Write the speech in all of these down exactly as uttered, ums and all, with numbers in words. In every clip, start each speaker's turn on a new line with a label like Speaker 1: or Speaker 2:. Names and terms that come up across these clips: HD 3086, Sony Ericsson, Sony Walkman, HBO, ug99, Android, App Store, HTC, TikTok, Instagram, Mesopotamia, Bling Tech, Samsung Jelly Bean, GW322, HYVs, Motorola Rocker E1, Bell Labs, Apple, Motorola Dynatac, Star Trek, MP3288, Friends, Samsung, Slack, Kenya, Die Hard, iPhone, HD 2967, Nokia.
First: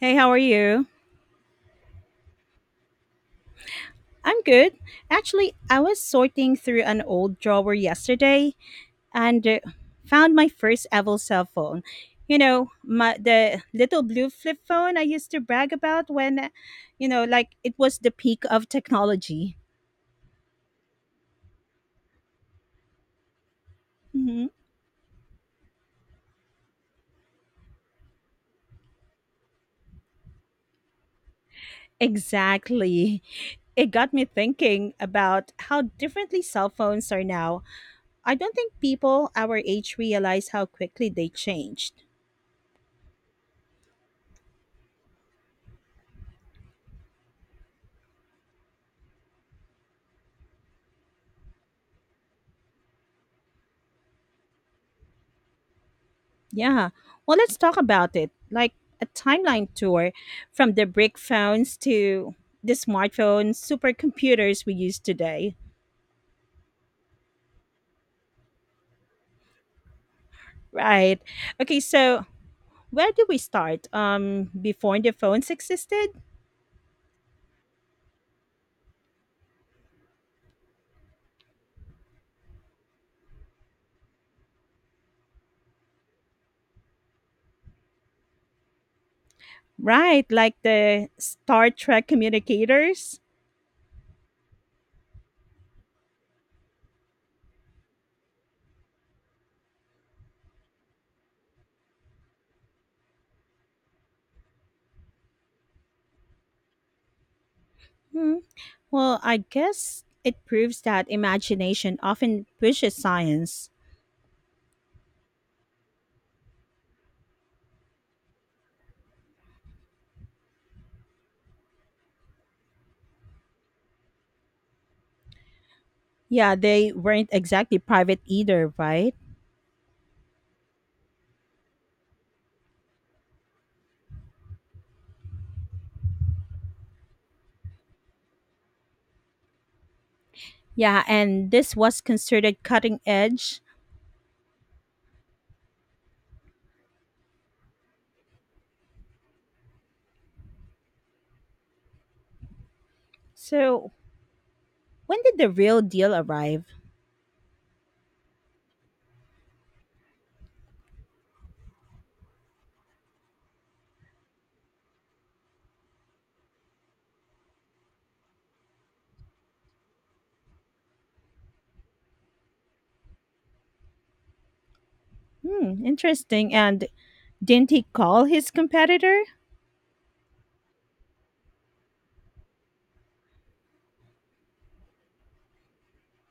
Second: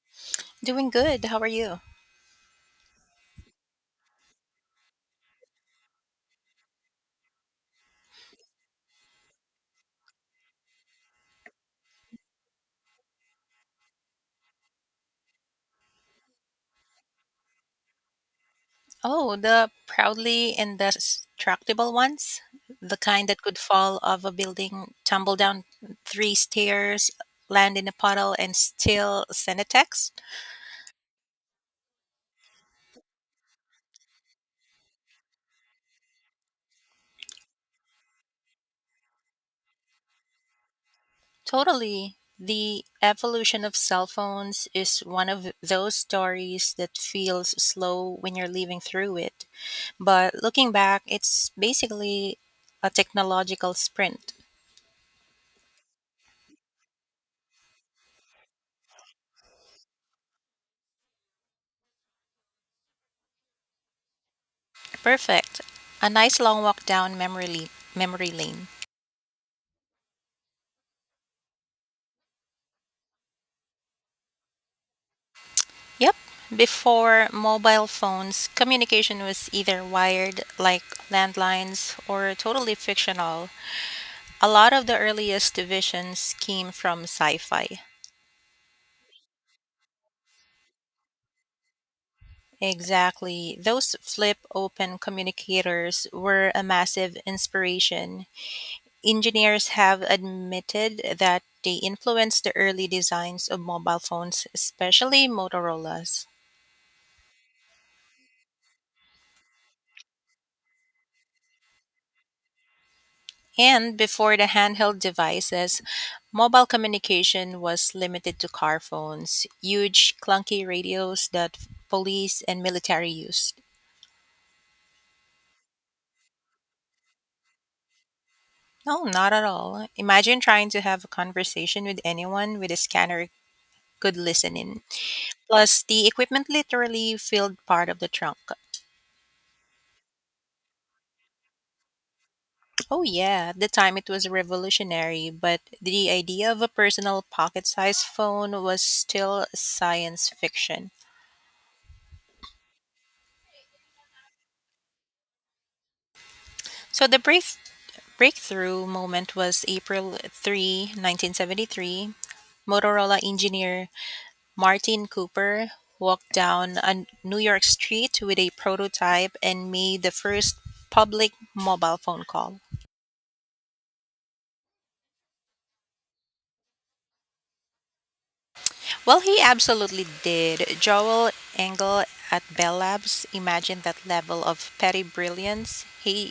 Speaker 1: Hey, how are you?
Speaker 2: Doing good. How are you?
Speaker 1: I'm good. Actually, I was sorting through an old drawer yesterday and uh, found my first ever cell phone. You know, my the little blue flip phone I used to brag about when, you know, like it was the peak of
Speaker 2: Oh,
Speaker 1: technology.
Speaker 2: the proudly indestructible ones, the kind that could fall off a
Speaker 1: Hmm.
Speaker 2: building, tumble down three stairs, land in a puddle, and still send a text.
Speaker 1: Exactly. It got me thinking about how differently cell phones are now. I don't think people our age realize how quickly they changed.
Speaker 2: Totally. The evolution of cell phones is one of those stories that feels slow when you're living through it. But looking back, it's basically a technological sprint.
Speaker 1: Yeah. Well, let's talk about it. Like a timeline tour from the brick phones to the smartphones, supercomputers we use today.
Speaker 2: Perfect. A nice long walk down memory, le- memory lane.
Speaker 1: Right. Okay, so, where do we start? Um, before the phones existed?
Speaker 2: Yep. Before mobile phones, communication was either wired, like landlines, or totally fictional. A lot of the earliest visions came from sci fi.
Speaker 1: Right, like the Star Trek communicators?
Speaker 2: Exactly. Those flip open communicators were a massive inspiration. Engineers have admitted that they influenced the early designs of mobile phones, especially Motorola's.
Speaker 1: Hmm. Well, I guess it proves that imagination often pushes science.
Speaker 2: And before the handheld devices, mobile communication was limited to car phones, huge, clunky radios that police and military used.
Speaker 1: Yeah, they weren't exactly private either,
Speaker 2: No,
Speaker 1: right?
Speaker 2: not at all. Imagine trying to have a conversation with anyone with a scanner could listen in. Plus, the equipment literally filled part of the trunk.
Speaker 1: Yeah, and this was considered cutting
Speaker 2: Oh, yeah,
Speaker 1: edge.
Speaker 2: at the time it was revolutionary, but the idea of a personal pocket sized phone was still science fiction.
Speaker 1: So, when did the real deal arrive?
Speaker 2: So the brief breakthrough moment was April third, nineteen seventy-three. Motorola engineer Martin Cooper walked down a New York street with a prototype and made the first public mobile phone call.
Speaker 1: Hmm, interesting. And didn't he call his
Speaker 2: Well,
Speaker 1: competitor?
Speaker 2: he absolutely did. Joel Engel at Bell Labs imagined that level of petty brilliance. Hey,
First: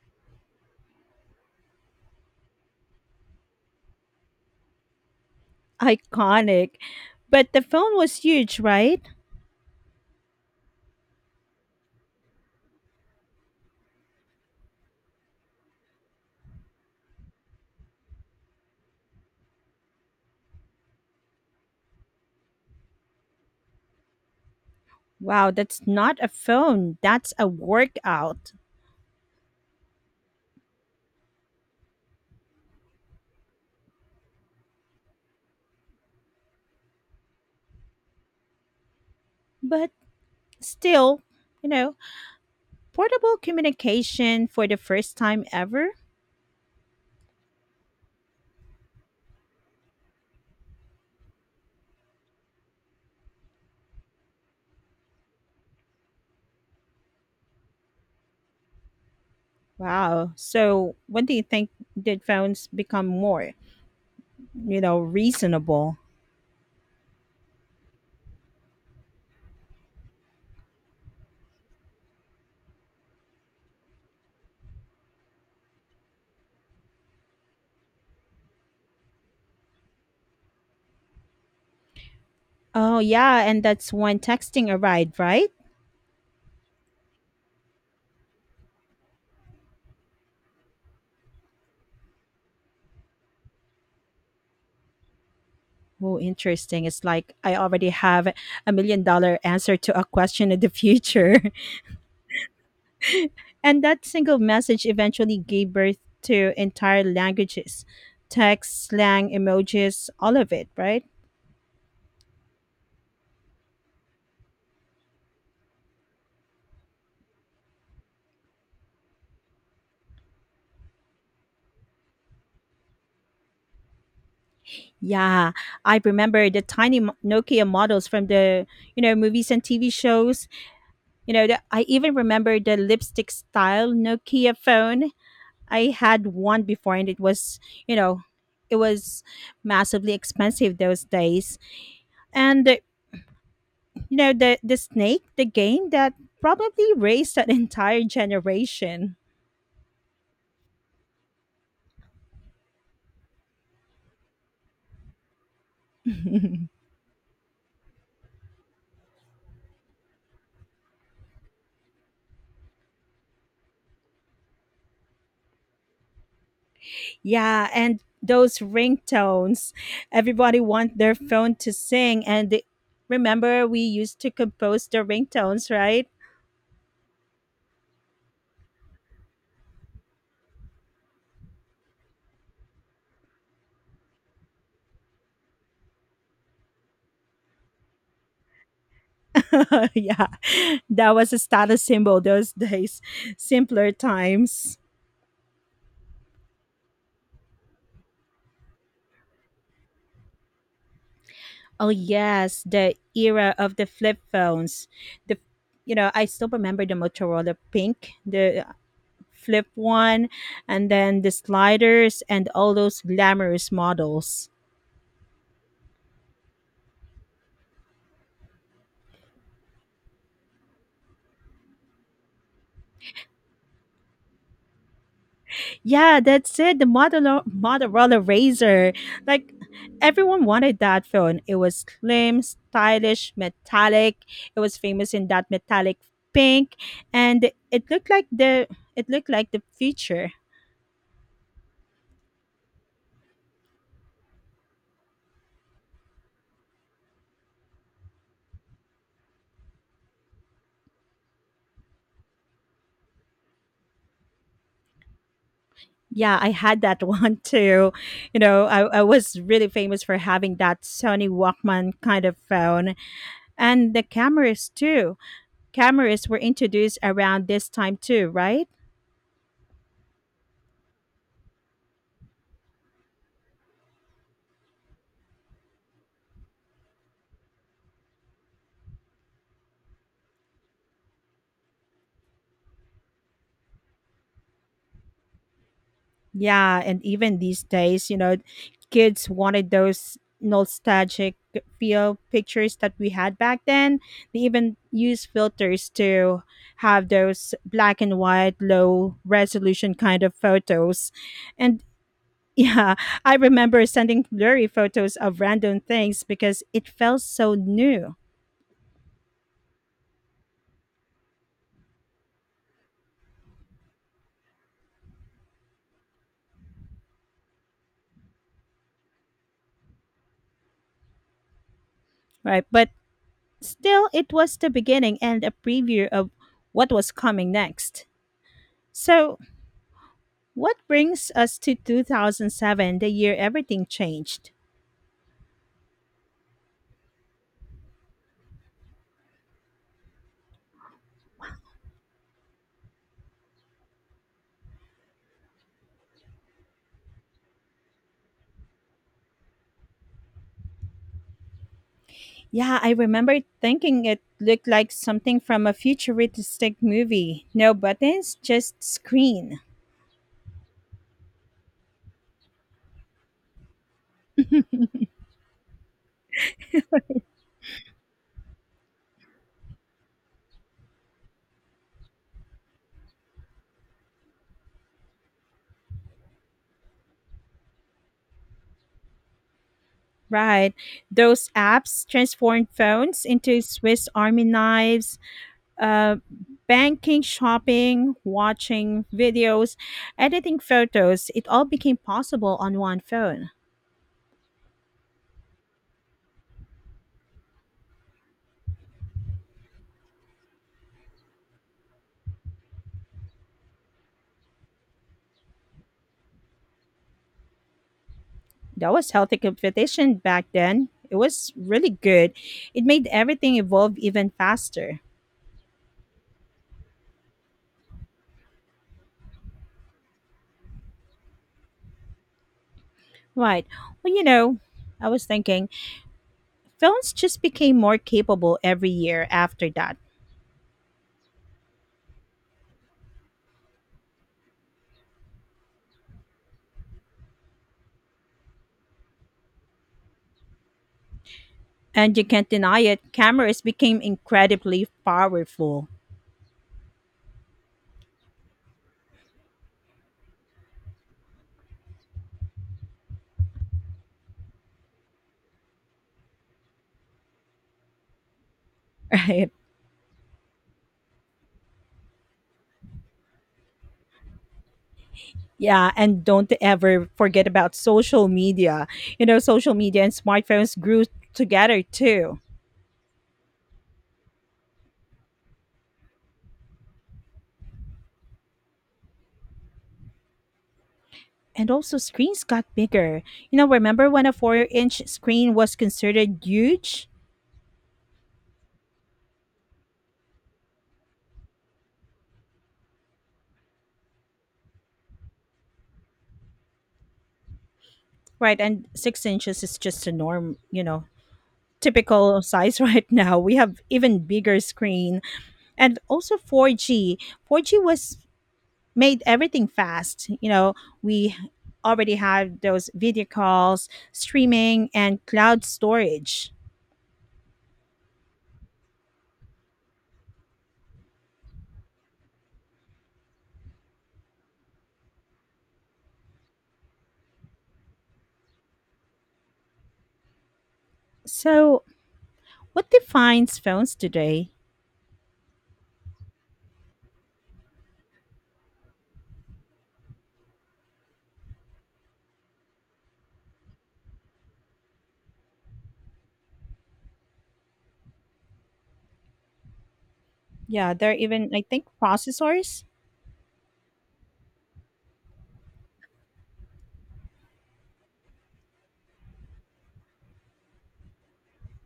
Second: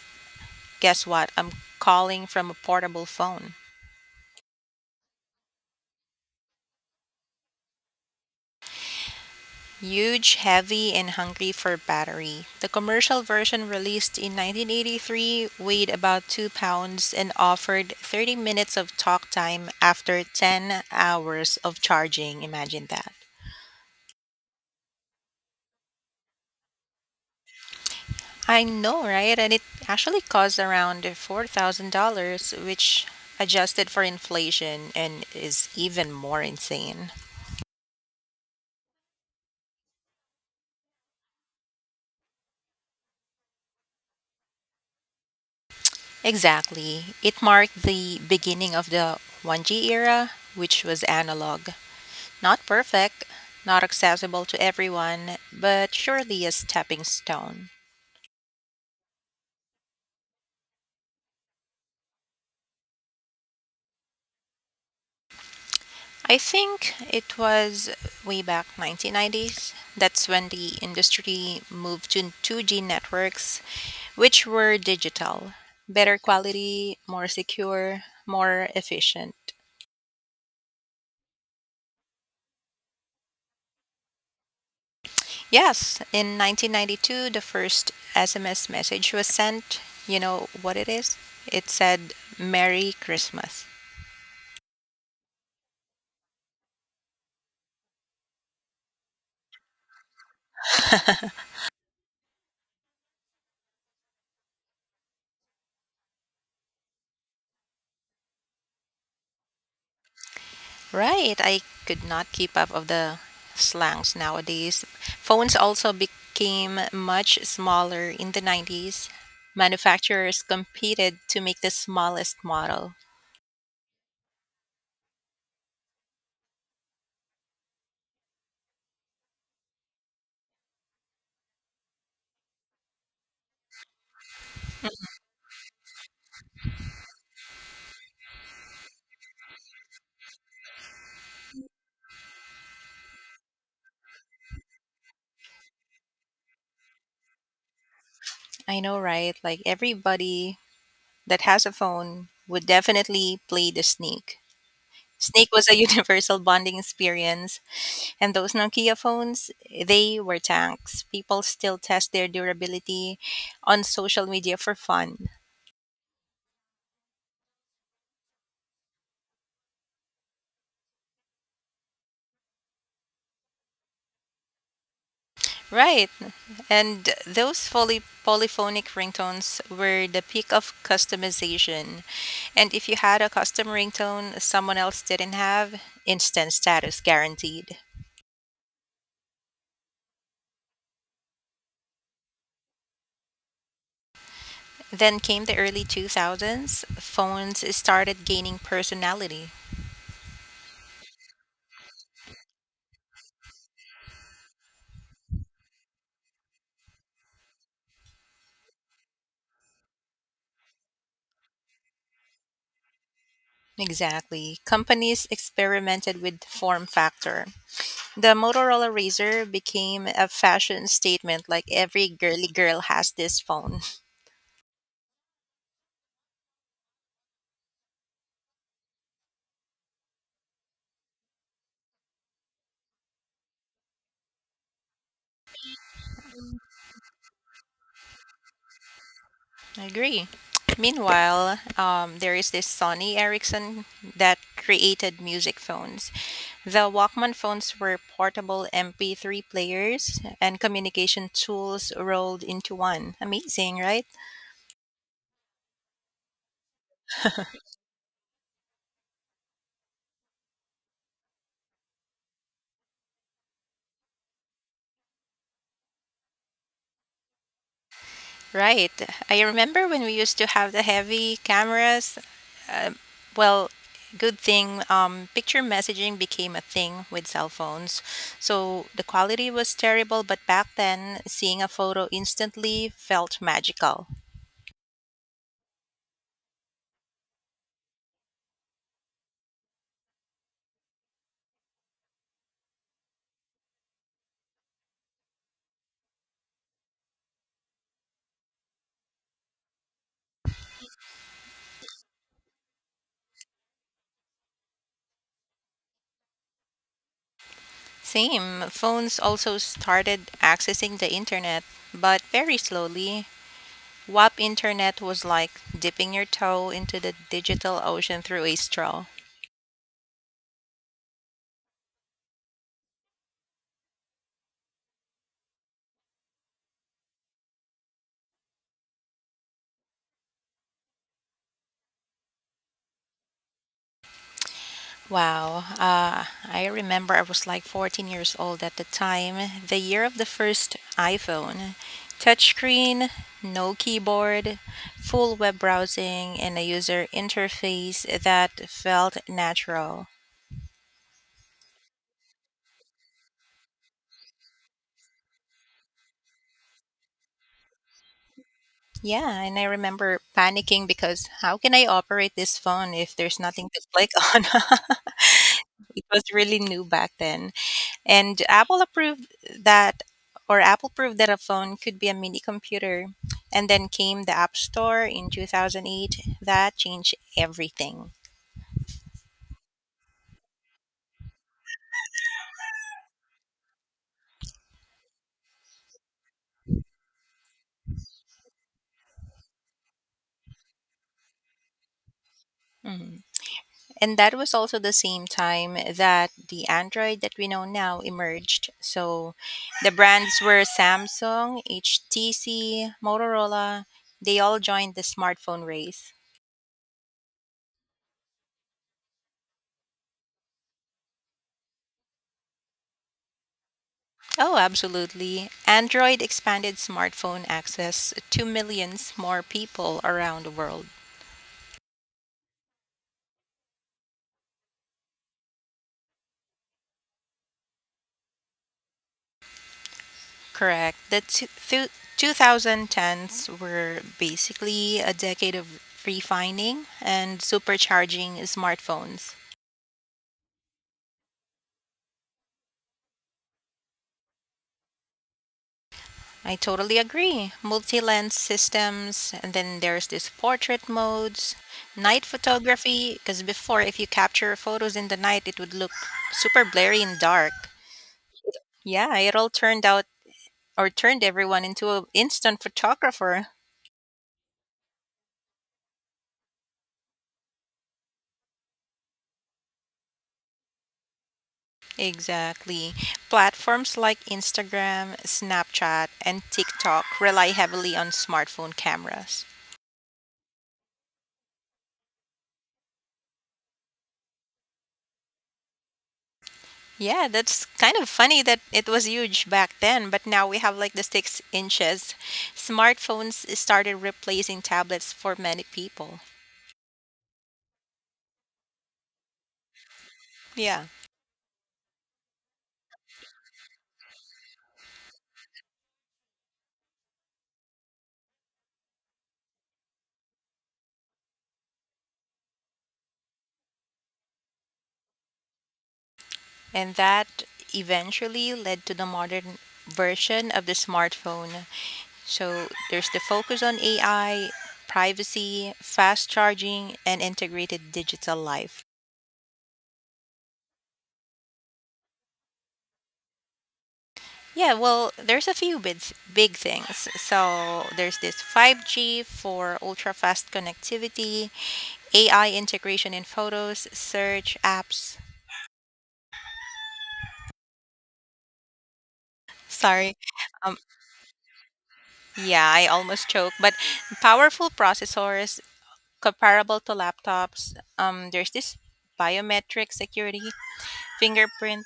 Speaker 2: guess what? I'm calling from a portable phone.
Speaker 1: Iconic. But the phone was huge, right?
Speaker 2: Huge, heavy, and hungry for battery. The commercial version released in nineteen eighty-three weighed about two pounds and offered thirty minutes of talk time after ten hours of charging. Imagine that.
Speaker 1: Wow, that's not a phone, that's a workout.
Speaker 2: I know, right? And it actually cost around four thousand dollars which adjusted for inflation and is even more insane.
Speaker 1: But still, you know, portable communication for the first time ever.
Speaker 2: Exactly. It marked the beginning of the one G era, which was analog. Not perfect, not accessible to everyone, but surely a stepping stone.
Speaker 1: Wow. So, when do you think did phones become more, you know, reasonable?
Speaker 2: I think it was way back nineteen nineties. That's when the industry moved to two G networks, which were digital, better quality, more secure, more efficient.
Speaker 1: Oh, yeah, and that's when texting arrived, right?
Speaker 2: Yes, in nineteen ninety-two, the first S M S message was sent. You know what it is? It said, Merry Christmas.
Speaker 1: Oh, interesting. It's like I already have a million dollar answer to a question in the future. And that single message eventually gave birth to entire languages: text, slang, emojis, all of it, right?
Speaker 2: Right. I could not keep up of the slangs nowadays. Phones also became much smaller in the nineties. Manufacturers competed to make the smallest model.
Speaker 1: Yeah, I remember the tiny mo- Nokia models from the, you know, movies and T V shows. You know, the, I even remember the lipstick style Nokia phone. I had one before and it was, you know, it was massively expensive those days and You know, the, the snake, the game that probably raised an entire
Speaker 2: I know,
Speaker 1: generation.
Speaker 2: right? Like everybody that has a phone would definitely play the snake. Snake was a universal bonding experience, and those Nokia phones, they were tanks. People still test their durability on social media for fun.
Speaker 1: Yeah, and those ringtones. Everybody want their phone to sing and they, remember we used to compose the ringtones, right?
Speaker 2: Right. And those fully polyphonic ringtones were the peak of customization. And if you had a custom ringtone someone else didn't have, instant status guaranteed.
Speaker 1: Yeah. That was a status symbol those days. Simpler times.
Speaker 2: Then came the early two thousands, phones started gaining personality.
Speaker 1: Oh yes, the era of the flip phones. The you know, I still remember the Motorola Pink. The flip one, and then the sliders and all those glamorous models.
Speaker 2: Exactly. Companies experimented with form factor. The Motorola Razr became a fashion statement like every girly girl has this phone.
Speaker 1: Yeah, that's it. The Motorola, Motorola Razor. Like everyone wanted that phone. It was slim, stylish, metallic. It was famous in that metallic pink, and it looked like the it looked like the
Speaker 2: I agree.
Speaker 1: future.
Speaker 2: Meanwhile, um, there is this Sony Ericsson that created music phones. The Walkman phones were portable M P three players and communication tools rolled into one. Amazing, right?
Speaker 1: Yeah, I had that one too. You know, I, I was really famous for having that Sony Walkman kind of phone and the cameras too. Cameras were introduced around this time too, right?
Speaker 2: Right. I remember when we used to have the heavy cameras. Um well, good thing um, picture messaging became a thing with cell phones. So the quality was terrible, but back then, seeing a photo instantly felt magical.
Speaker 1: Yeah, and even these days, you know, kids wanted those nostalgic feel pictures that we had back then. They even use filters to have those black and white, low resolution kind of photos. And yeah, I remember sending blurry photos of random things because it felt so new,
Speaker 2: Same. Phones also started accessing the internet, but very slowly. wap internet was like dipping your toe into the digital ocean through a straw.
Speaker 1: right? But still, it was the beginning and a preview of what was coming next. So, what brings us to two thousand seven, the year everything changed?
Speaker 2: Wow. Uh, I remember I was like fourteen years old at the time, the year of the first iPhone. Touchscreen, no keyboard, full web browsing, and a user interface that felt natural.
Speaker 1: Yeah, I remember thinking it looked like something from a futuristic movie. No buttons, just
Speaker 2: Yeah, and
Speaker 1: screen.
Speaker 2: I remember panicking because how can I operate this phone if there's nothing to click on? It was really new back then. And Apple approved that, or Apple proved that a phone could be a mini computer. And then came the App Store in two thousand eight. That changed everything.
Speaker 1: Right. Those apps transformed phones into Swiss Army knives, uh, banking, shopping, watching videos, editing photos, it all became possible on one
Speaker 2: Mhm.
Speaker 1: phone.
Speaker 2: And that was also the same time that the Android that we know now emerged. So the brands were Samsung, H T C, Motorola, they all joined the smartphone race.
Speaker 1: That was healthy competition back then. It was really good. It made everything evolve even
Speaker 2: Oh,
Speaker 1: faster.
Speaker 2: absolutely. Android expanded smartphone access to millions more people around the world.
Speaker 1: Right. Well, you know, I was thinking phones just became more capable every year after that.
Speaker 2: Correct. The two, th- two thousand tens were basically a decade of refining and supercharging smartphones.
Speaker 1: And you can't deny it, cameras became incredibly powerful.
Speaker 2: I totally agree. Multi-lens systems, and then there's this portrait modes, night photography. Because before, if you capture photos in the night, it would look super blurry and dark. Yeah, it all
Speaker 1: Right.
Speaker 2: turned out or turned everyone into an instant photographer.
Speaker 1: Yeah, and don't ever forget about social media. You know, social media and smartphones grew together too.
Speaker 2: Exactly. Platforms like Instagram, Snapchat, and TikTok rely heavily on smartphone cameras.
Speaker 1: And also, screens got bigger. You know, remember when a four inch screen was considered huge?
Speaker 2: Yeah, that's kind of funny that it was huge back then, but now we have like the six inches. Smartphones started replacing tablets for many people.
Speaker 1: Right, and six inches is just a norm, you
Speaker 2: Yeah.
Speaker 1: know, typical size right now. We have even bigger screen. And also four G. four G was made everything fast. You know, we already have those video calls, streaming, and cloud storage.
Speaker 2: And that eventually led to the modern version of the smartphone. So there's the focus on A I, privacy, fast charging, and integrated digital life.
Speaker 1: So, what defines phones today?
Speaker 2: Yeah, well, there's a few big, big things. So there's this five G for ultra fast connectivity, A I integration in photos, search apps. Sorry. Um,
Speaker 1: Yeah, there are even, I think,
Speaker 2: yeah,
Speaker 1: processors.
Speaker 2: I almost choke. But powerful processors comparable to laptops. Um, there's this biometric security, fingerprint,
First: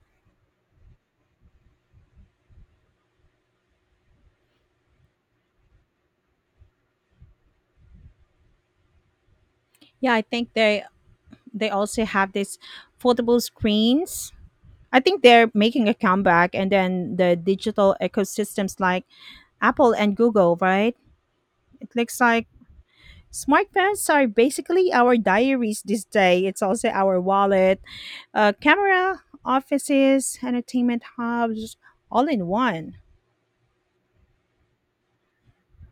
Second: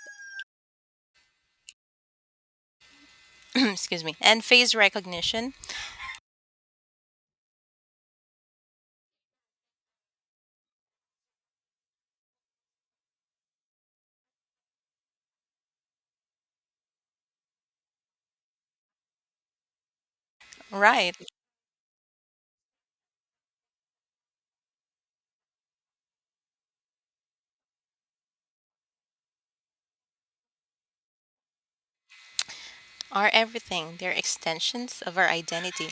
Speaker 2: excuse me, and face recognition.
Speaker 1: Yeah, I think they they also have these foldable screens. I think they're making a comeback, and then the digital ecosystems like Apple and Google, right?
Speaker 2: Right,
Speaker 1: It looks like smartphones are basically our diaries this day. It's also our wallet, uh, camera, offices, entertainment hubs, all in one.
Speaker 2: are everything. They're extensions of our identity.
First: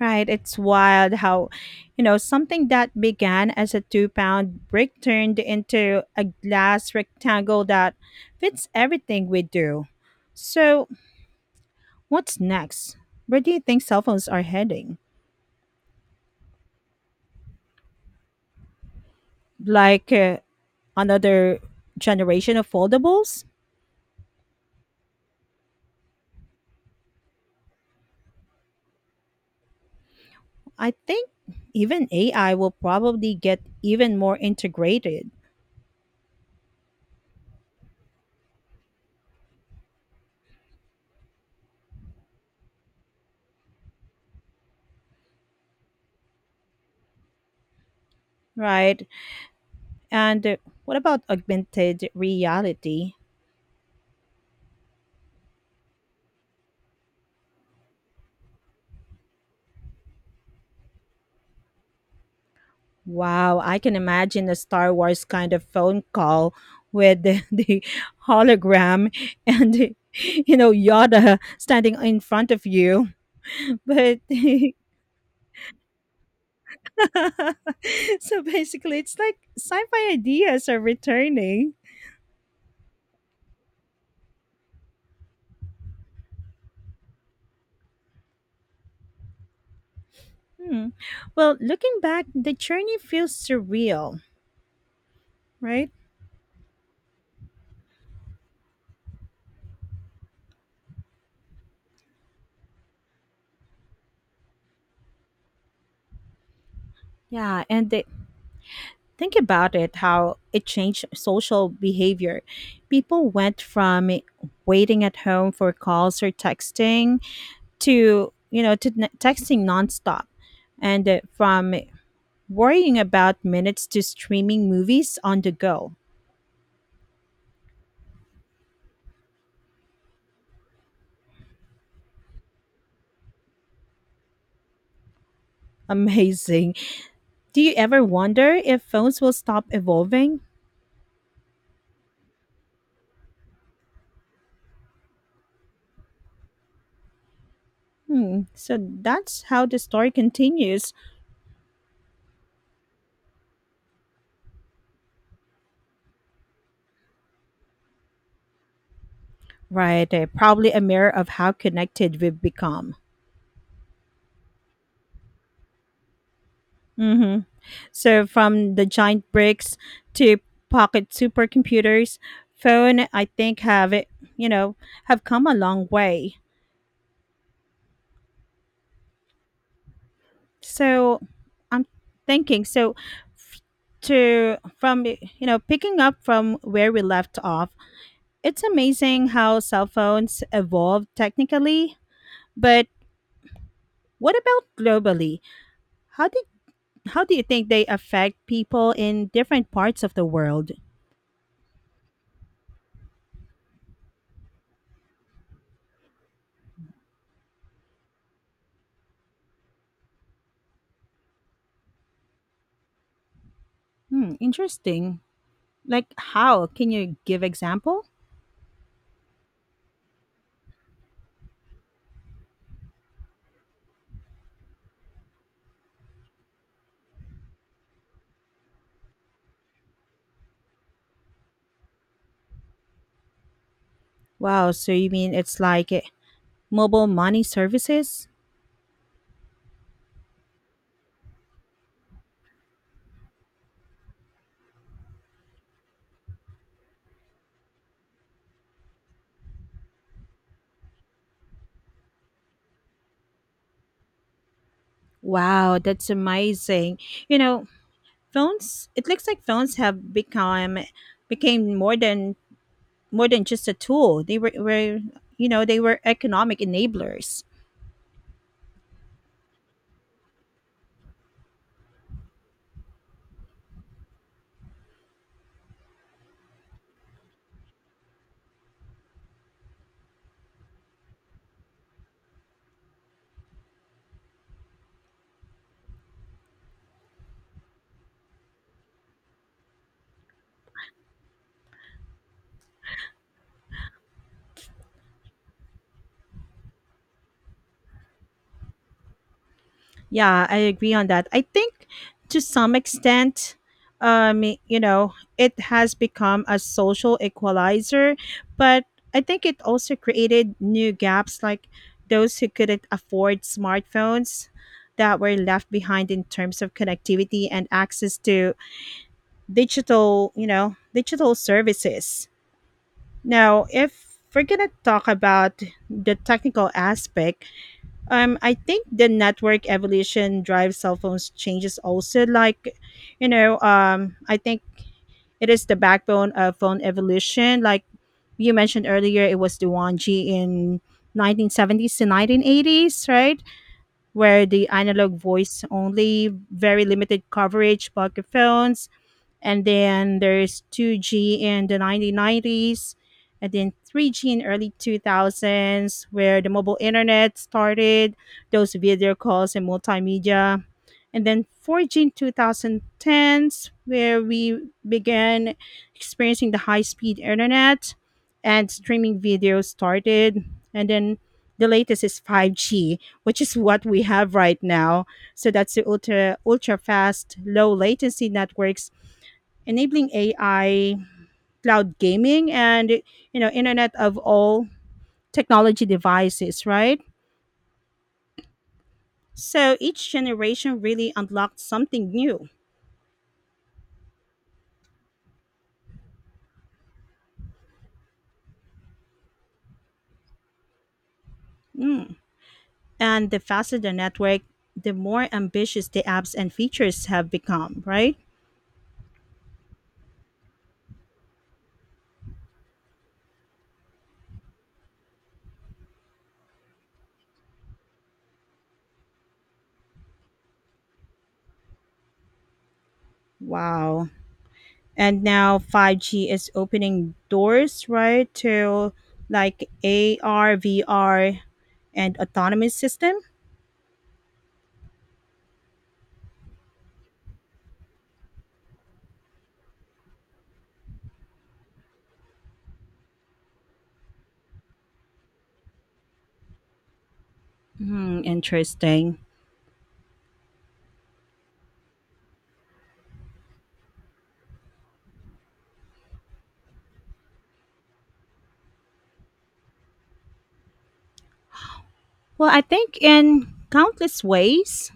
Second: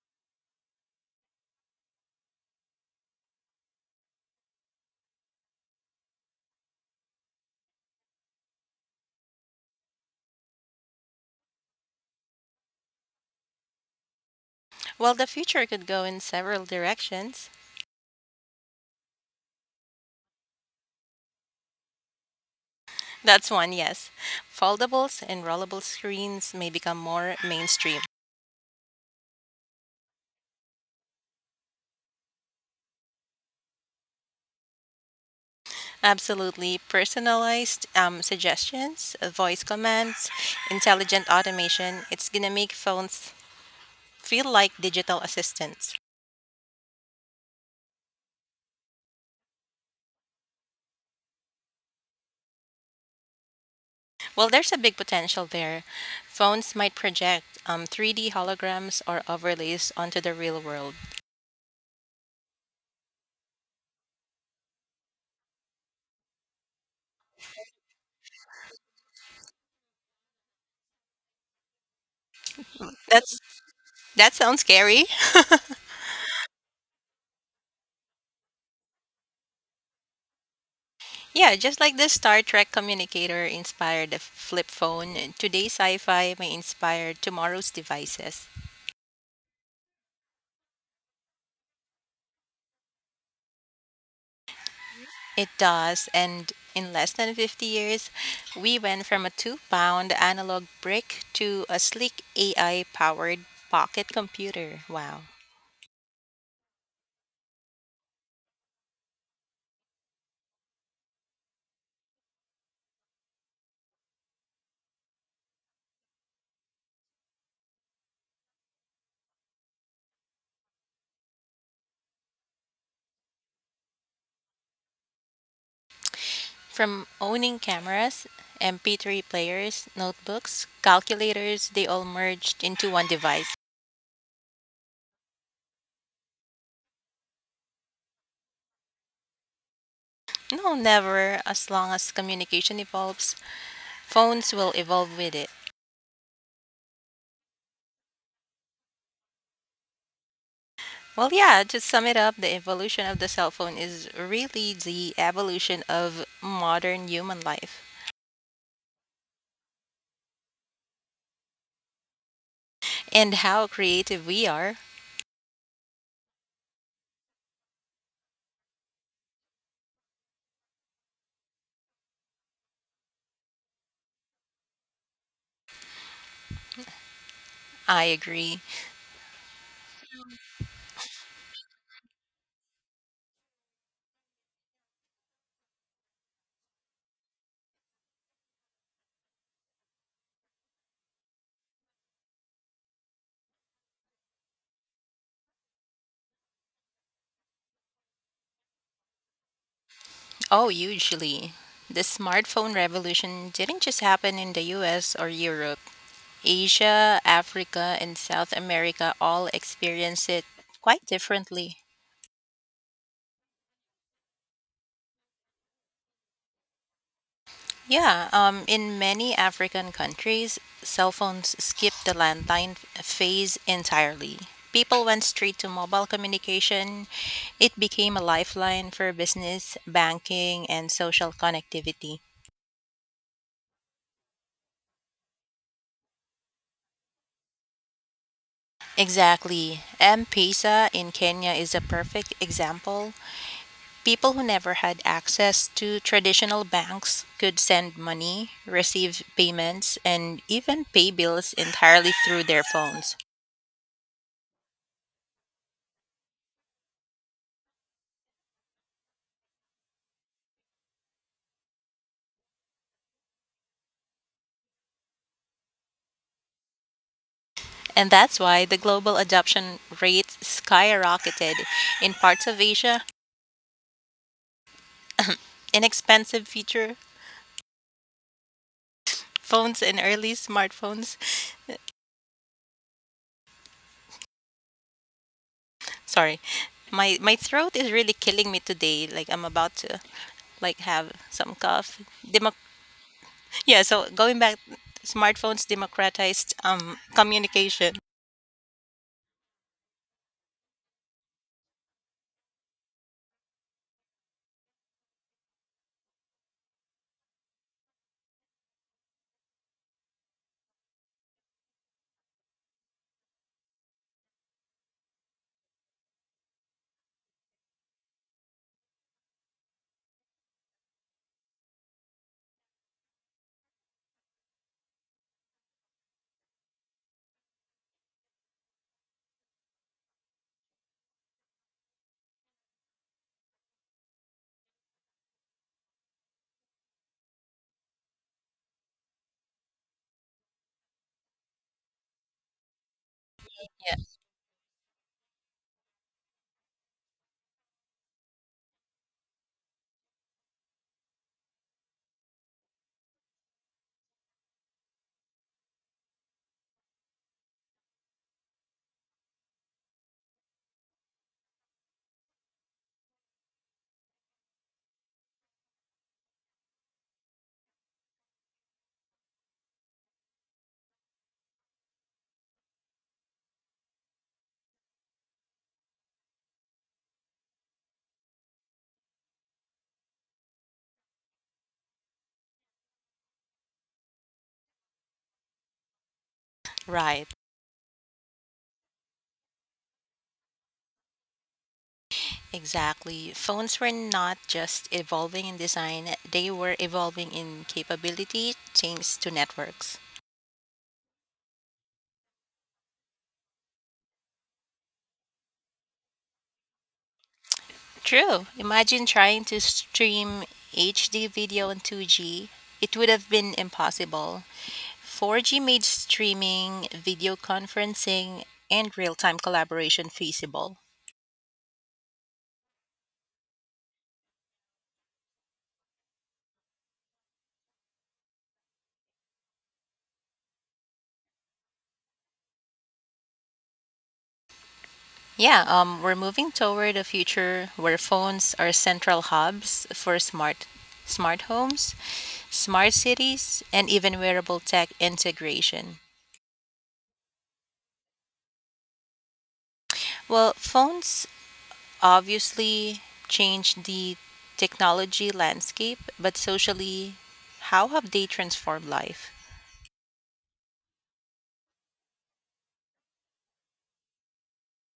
Speaker 1: Right, it's wild how, you know, something that began as a two pound brick turned into a glass rectangle that fits everything we do. So, what's next? Where do you think cell phones are heading?
Speaker 2: Well, the future could go in several directions.
Speaker 1: Like uh, another generation of foldables?
Speaker 2: That's one, yes. Foldables and rollable screens may become more mainstream.
Speaker 1: I think even A I will probably get even more integrated,
Speaker 2: Absolutely. Personalized um, suggestions, uh, voice commands, intelligent automation. It's going to make phones feel like digital assistants.
Speaker 1: right? And uh, what about augmented reality?
Speaker 2: Well, there's a big potential there. Phones might project um, three D holograms or overlays onto the real world.
Speaker 1: Wow, I can imagine a Star Wars kind of phone call with the, the hologram and you know Yoda standing in front of you.
Speaker 2: That's
Speaker 1: But
Speaker 2: that sounds scary.
Speaker 1: so basically, it's like sci-fi ideas are
Speaker 2: Yeah,
Speaker 1: returning.
Speaker 2: just like the Star Trek communicator inspired the flip phone, today's sci fi may inspire tomorrow's devices.
Speaker 1: Hmm. Well, looking back, the journey feels surreal,
Speaker 2: It
Speaker 1: right?
Speaker 2: does, and in less than fifty years, we went from a two pound analog brick to a sleek A I powered pocket computer. Wow.
Speaker 1: Yeah, and the, think about it how it changed social behavior. People went from waiting at home for calls or texting to you know to n- texting nonstop and uh, from worrying about minutes to streaming movies on the go.
Speaker 2: From owning cameras, M P three players, notebooks, calculators, they all merged into one device.
Speaker 1: Amazing. Do you ever wonder if phones will stop evolving?
Speaker 2: No, never. As long as communication evolves, phones will evolve with it.
Speaker 1: Hmm. So that's how the story continues,
Speaker 2: Well, yeah, to sum it up, the evolution of the cell phone is really the evolution of modern human life.
Speaker 1: right? Uh, probably a mirror of how connected we've become.
Speaker 2: And how creative we are,
Speaker 1: Hmm. So from the giant bricks to pocket supercomputers, phone I think have you know have come a long way.
Speaker 2: I agree.
Speaker 1: So I'm thinking, so, f- to from you know picking up from where we left off, it's amazing how cell phones evolved technically, but what about globally? How did how do you think they affect people in different parts of the
Speaker 2: Oh,
Speaker 1: world?
Speaker 2: hugely. The smartphone revolution didn't just happen in the U S or Europe. Asia, Africa, and South America all experience it quite differently.
Speaker 1: Hmm, interesting. Like how? Can you give example?
Speaker 2: Yeah, um, in many African countries, cell phones skipped the landline f- phase entirely. People went straight to mobile communication. It became a lifeline for business, banking, and social connectivity.
Speaker 1: Wow, so you mean it's like eh, mobile money services?
Speaker 2: Exactly. M Pesa in Kenya is a perfect example. People who never had access to traditional banks could send money, receive payments, and even pay bills entirely through their phones.
Speaker 1: Wow, that's amazing. You know, Phones, it looks like phones have become became more than more than just a tool. They were, were you know, they were economic enablers.
Speaker 2: And that's why the global adoption rate skyrocketed. In parts of Asia, inexpensive feature phones and early smartphones. Sorry. My my throat is really killing me today. Like I'm about to like have some cough. Demo- yeah, so going back smartphones democratized um communication.
Speaker 1: Yeah, I agree on that. I think to some extent, um, you know, it has become a social equalizer, but I think it also created new gaps like those who couldn't afford smartphones that were left behind in terms of connectivity and access to digital, you know, digital services. Now, if we're gonna talk about the technical aspect, um, I think the network evolution drives cell phones changes also. Like, you know, um, I think it is the backbone of phone evolution. Like you mentioned earlier, it was the one G in nineteen seventies to nineteen eighties, right?
Speaker 2: Yeah.
Speaker 1: Where the analog voice only, very limited coverage, pocket phones, and then there's two G in the nineteen nineties, and then three G in early two thousands, where the mobile internet started, those video calls and multimedia, and then four G in two thousand tens, where we began experiencing the high-speed internet, and streaming video started, and then the latest is five G, which is what we have right now. So that's the ultra ultra fast, low latency networks enabling A I, cloud gaming, and you know, Internet of all technology devices, right?
Speaker 2: Right.
Speaker 1: So each generation really unlocked something new.
Speaker 2: Exactly. Phones were not just evolving in design, they were evolving in capability thanks to networks.
Speaker 1: Mm. And the faster the network, the more ambitious the apps and features have become, right?
Speaker 2: True. Imagine trying to stream H D video on two G. It would have been impossible. four G made streaming, video conferencing, and real time collaboration feasible.
Speaker 1: Wow. And now five G is opening doors, right, to like A R, V R, and autonomous system.
Speaker 2: Yeah, um, we're moving toward a future where phones are central hubs for smart smart homes, smart cities, and even wearable tech integration.
Speaker 1: Hmm, interesting.
Speaker 2: Well, phones obviously changed the technology landscape, but socially, how have they transformed life?
Speaker 1: Well, I think in countless ways.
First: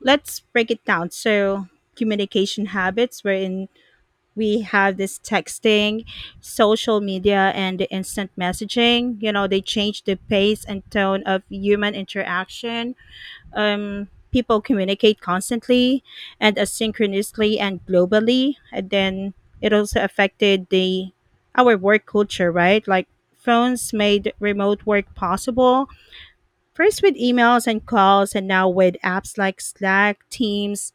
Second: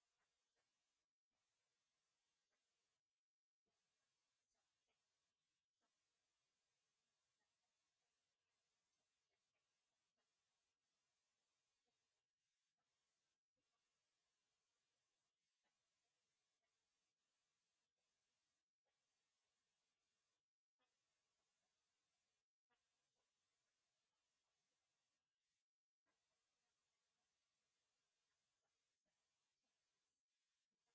Speaker 1: Let's break it down. So, communication habits, wherein we have this texting, social media, and the instant messaging. You know, they change the pace and tone of human interaction. um, people communicate constantly and asynchronously and globally. And then it also affected the our work culture, right? Like phones made remote work possible, first with emails and calls and now with apps like Slack, Teams,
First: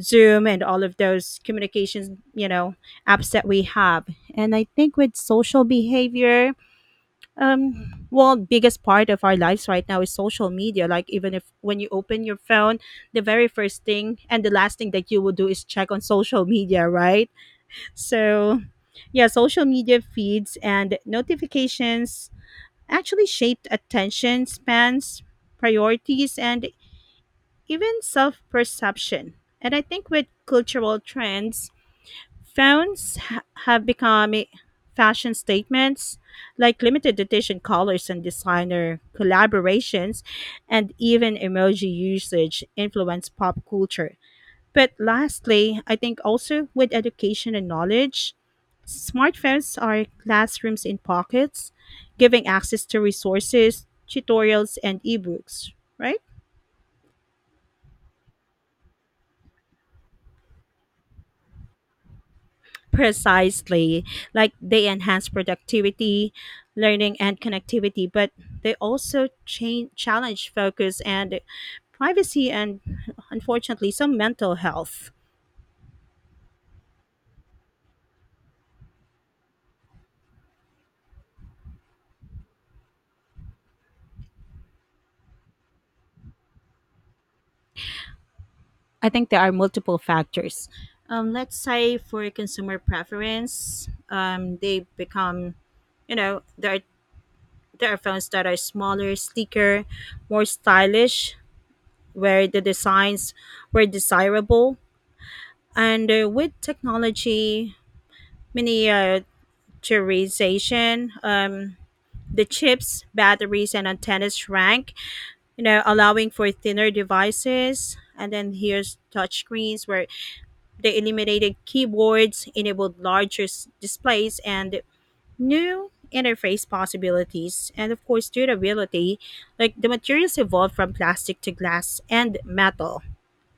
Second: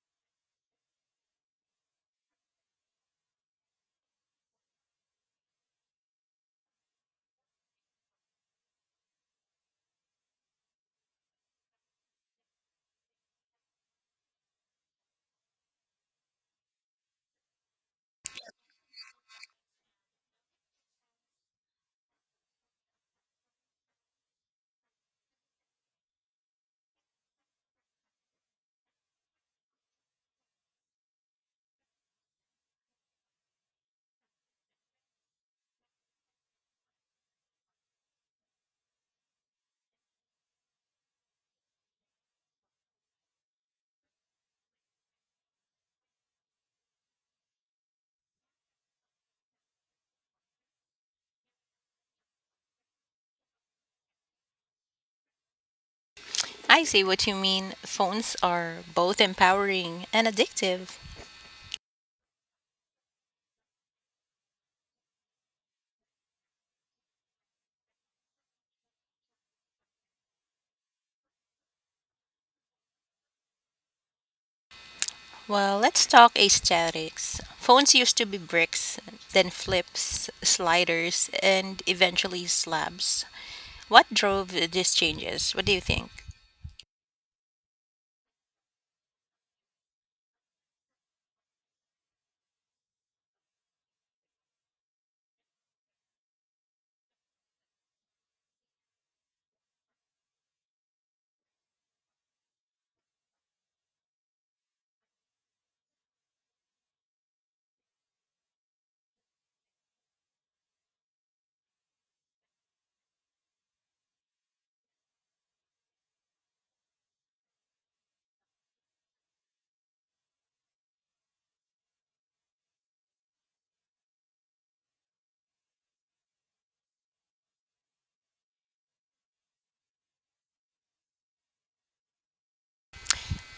Speaker 1: Zoom, and all of those communications, you know apps that we have. And I think with social behavior, um well, biggest part of our lives right now is social media. Like even if when you open your phone, the very first thing and the last thing that you will do is check on social media, right? So, yeah, social media feeds and notifications actually shaped attention spans, priorities, and even self-perception. And I think with cultural trends, phones ha- have become i- fashion statements, like limited edition colors and designer collaborations, and even emoji usage influence pop culture. But lastly, I think also with education and knowledge, smartphones are classrooms in pockets, giving access to resources, tutorials, and ebooks, right?
Speaker 2: I see what you mean. Phones are both empowering and addictive.
Speaker 1: Precisely. Like they enhance productivity, learning, and connectivity, but they also change, challenge focus and privacy, and unfortunately, some mental health.
Speaker 2: Well, let's talk aesthetics. Phones used to be bricks, then flips, sliders, and eventually slabs. What drove these changes? What do you think?
Speaker 1: I think there are multiple factors. Um, let's say for consumer preference, um, they become, you know, there are, there are phones that are smaller, sleeker, more stylish, where the designs were desirable. And uh, with technology, miniaturization. Um, the chips, batteries, and antennas shrank, you know, allowing for thinner devices. And then here's touchscreens where they eliminated keyboards, enabled larger s- displays, and new interface possibilities. And of course, durability, like the materials evolved from plastic to glass and metal.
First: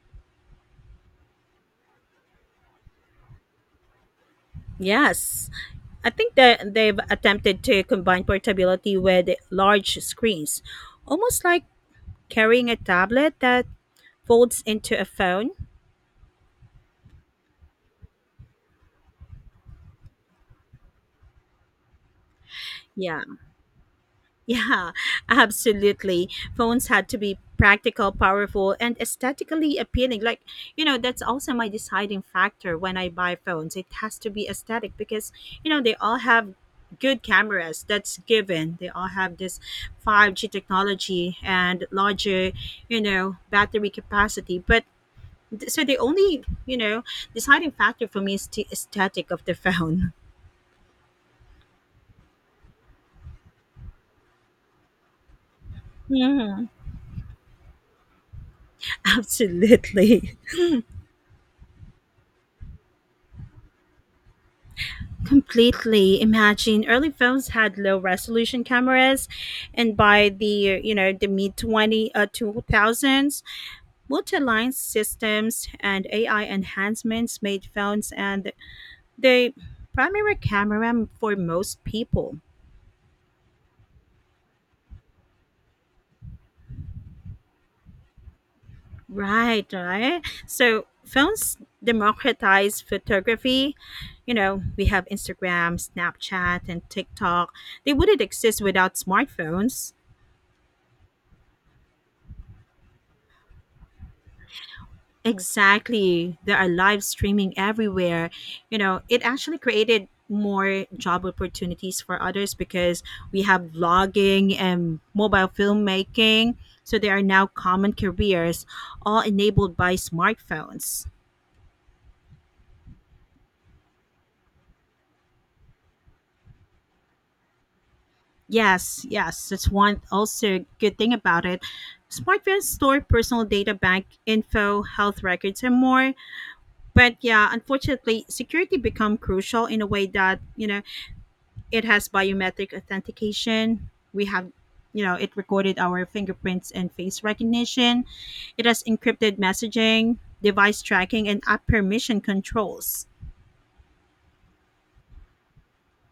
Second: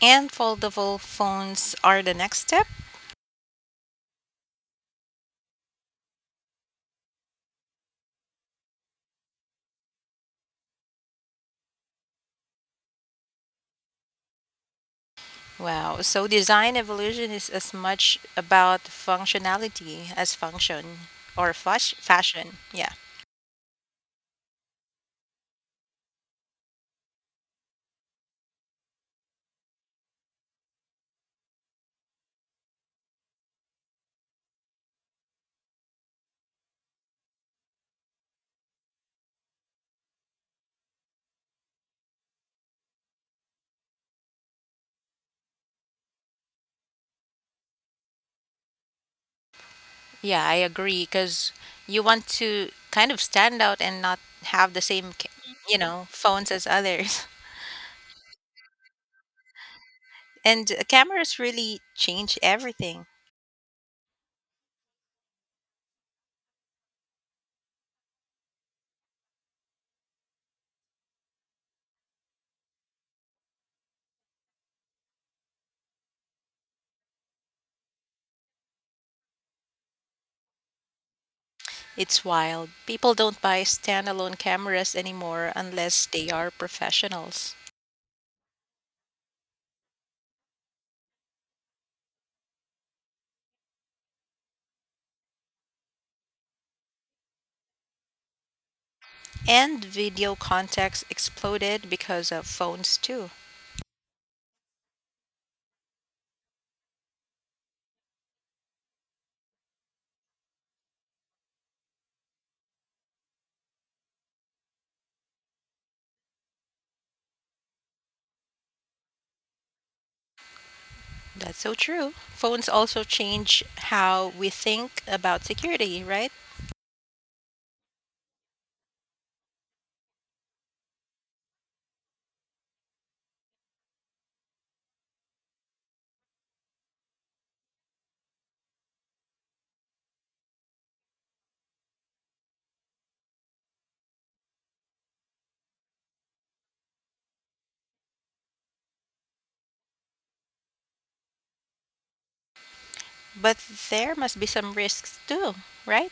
Speaker 2: And foldable phones are the next step?
Speaker 1: Yes, I think that they've attempted to combine portability with large screens, almost like Carrying a tablet that folds into a phone?
Speaker 2: Wow. So design evolution is as much about functionality as function or fash- fashion. Yeah.
Speaker 1: Yeah, yeah, absolutely. Phones had to be practical, powerful, and aesthetically appealing. Like, you know, that's also my deciding factor when I buy phones. It has to be aesthetic because, you know, they all have good cameras. That's given. They all have this five g technology and larger you know battery capacity. But th- so the only you know deciding factor for me is the aesthetic of the phone.
Speaker 2: Yeah, I agree because you want to kind of stand out and not have the same, ca- you know, phones as others.
Speaker 1: Absolutely.
Speaker 2: And cameras really change everything.
Speaker 1: Completely, imagine early phones had low resolution cameras. And by the you know the mid twenty uh, two thousands, multi-line systems and AI enhancements made phones and the primary camera for most
Speaker 2: It's
Speaker 1: people.
Speaker 2: wild. People don't buy standalone cameras anymore unless they are professionals.
Speaker 1: Right, right. So phones democratize photography. You know we have Instagram, Snapchat, and TikTok. They wouldn't exist without
Speaker 2: And
Speaker 1: smartphones.
Speaker 2: video contacts exploded because of phones too.
Speaker 1: Exactly. There are live streaming everywhere. You know, it actually created more job opportunities for others because we have vlogging and mobile filmmaking. So there are now common careers, all enabled by smartphones.
Speaker 2: That's so true. Phones also change how we think about security, right?
Speaker 1: Yes, yes, that's one also good thing about it. Smartphones store personal data, bank info, health records, and more. But yeah, unfortunately, security become crucial in a way that you know it has biometric authentication. We have, you know, it recorded our fingerprints and face recognition. It has encrypted messaging, device tracking, and app permission controls.
Speaker 2: But there must be some risks too, right?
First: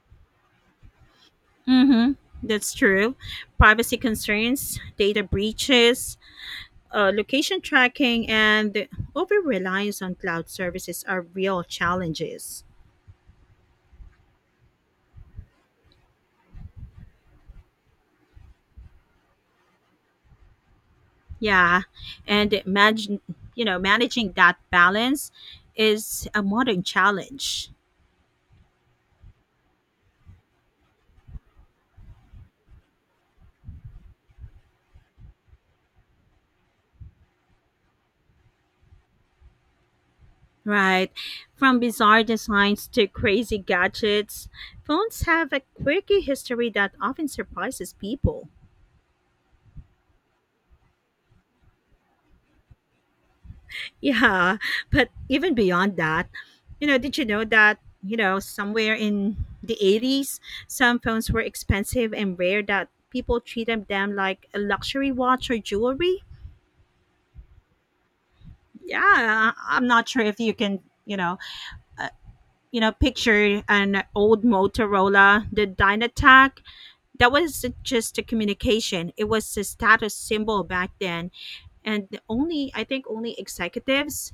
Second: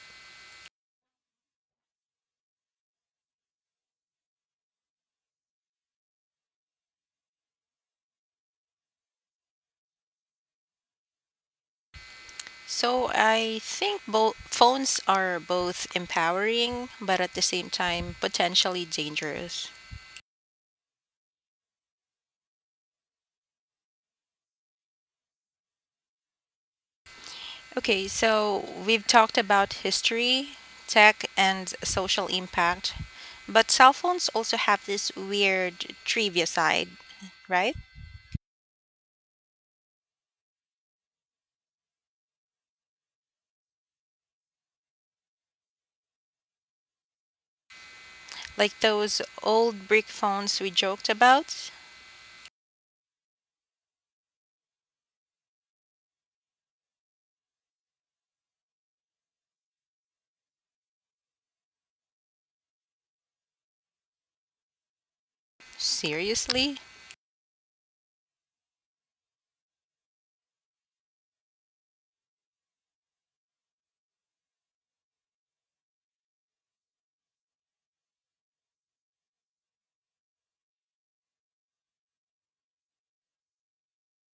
Speaker 1: Mm-hmm. That's true. Privacy concerns, data breaches, uh, location tracking, and the over reliance on cloud services are real challenges.
Speaker 2: So I think both phones are both empowering but at the same time potentially dangerous.
Speaker 1: Yeah, and manage, you know, managing that balance is a modern challenge.
Speaker 2: Okay, so we've talked about history, tech and social impact, but cell phones also have this weird trivia side, right?
Speaker 1: Right. From bizarre designs to crazy gadgets, phones have a quirky history that often surprises people.
Speaker 2: Like those old brick phones we joked about.
Speaker 1: Yeah, but even beyond that, you know, did you know that, you know, somewhere in the eighties, some phones were expensive and rare that people treated them like a luxury watch or jewelry?
Speaker 2: Seriously?
Speaker 1: Yeah, I- I'm not sure if you can, you know, uh, you know, picture an old Motorola, the Dynatac. That wasn't just a communication, it was a status symbol back then. And the only, I think, only executives,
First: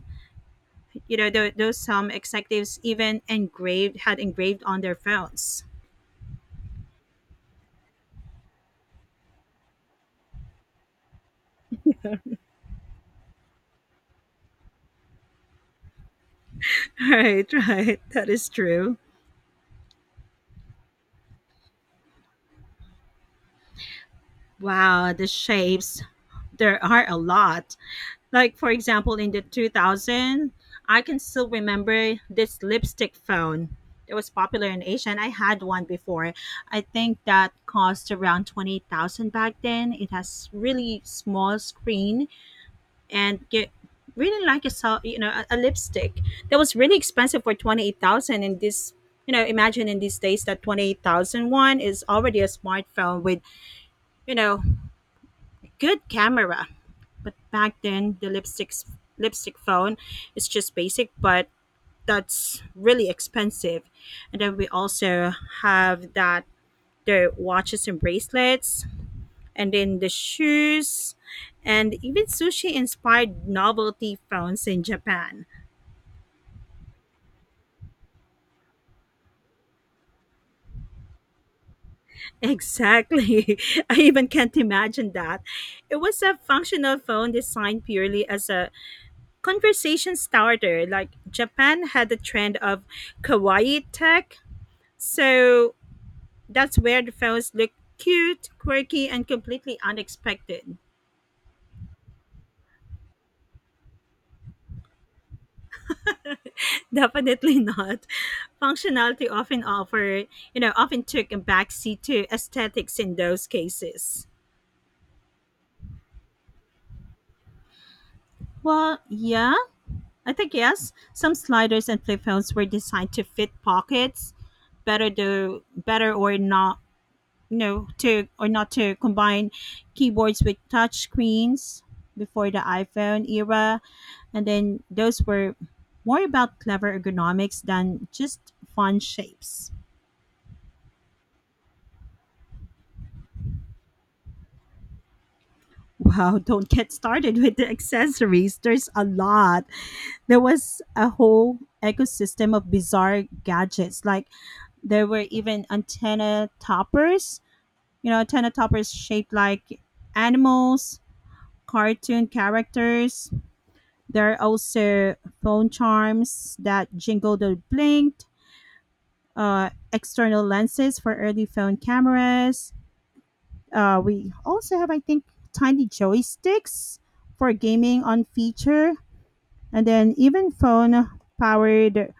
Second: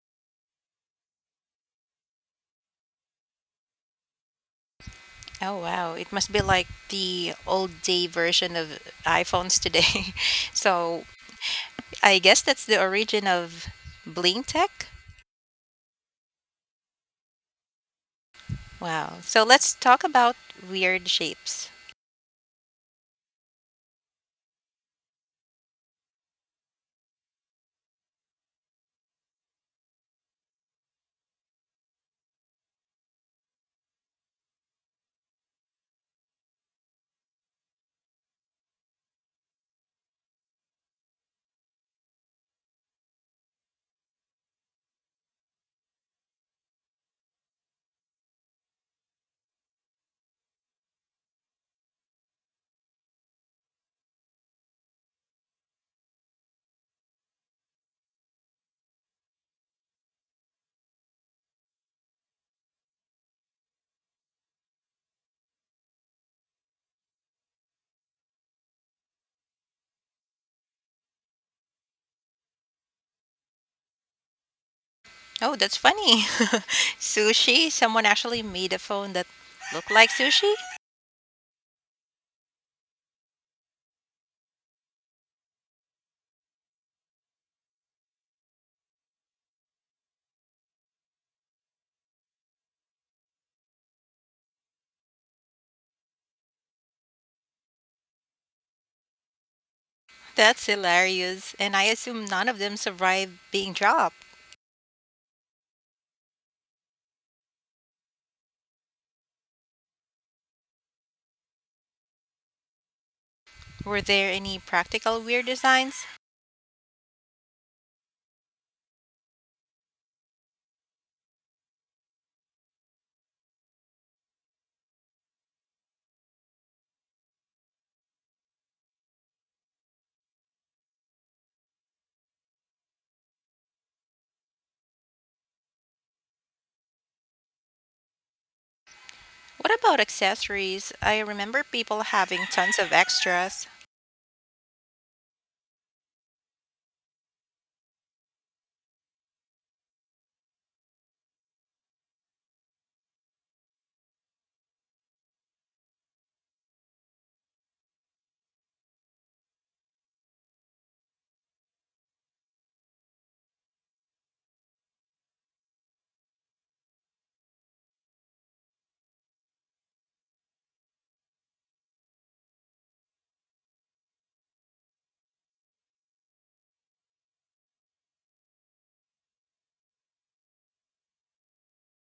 Speaker 1: you know, tho- those some executives even engraved, had engraved on their
Speaker 2: Oh
Speaker 1: phones.
Speaker 2: wow, it must be like the old day version of iPhones today. So I guess that's the origin of Bling Tech.
Speaker 1: Right, right. That is true.
Speaker 2: Wow. So let's talk about weird shapes.
Speaker 1: Wow, the shapes. There are a lot. Like for example, in the two thousand, I can still remember this lipstick phone. It was popular in Asia, and I had one before. I think that cost around twenty thousand back then. It has really small screen and get really like a sel- you know a, a lipstick. That was really expensive for twenty-eight thousand. And this, you know imagine, in these days, that twenty eight thousand one is already a smartphone with you know good camera. But back then, the lipstick lipstick phone is just basic, but that's really expensive. And then we also have that the watches and bracelets, and then the shoes, and even sushi inspired novelty phones in Japan.
Speaker 2: Oh, that's funny. Sushi? Someone actually made a phone that looked like sushi?
Speaker 1: Exactly. I even can't imagine that. It was a functional phone designed purely as a conversation starter. Like Japan had the trend of kawaii tech. So that's where the phones look cute, quirky, and completely
Speaker 2: That's
Speaker 1: unexpected.
Speaker 2: hilarious. And I assume none of them survived being dropped.
Speaker 1: Definitely not. Functionality often offer, you know, often took a backseat to aesthetics in those
Speaker 2: Were
Speaker 1: cases.
Speaker 2: there any practical weird designs?
Speaker 1: Well, yeah, I think yes. Some sliders and flip phones were designed to fit pockets, better do better or not no to or not to combine keyboards with touch screens before the iPhone era. And then those were more about clever ergonomics than just fun shapes.
Speaker 2: What about accessories? I remember people having tons of extras.
Speaker 1: Wow, don't get started with the accessories. There's a lot. There was a whole ecosystem of bizarre gadgets. Like there were even antenna toppers, you know, antenna toppers shaped like animals, cartoon characters. There are also phone charms that jingled or blinked, uh, external lenses for early phone cameras. Uh, we also have, I think, tiny joysticks for gaming on feature, and then even phone powered,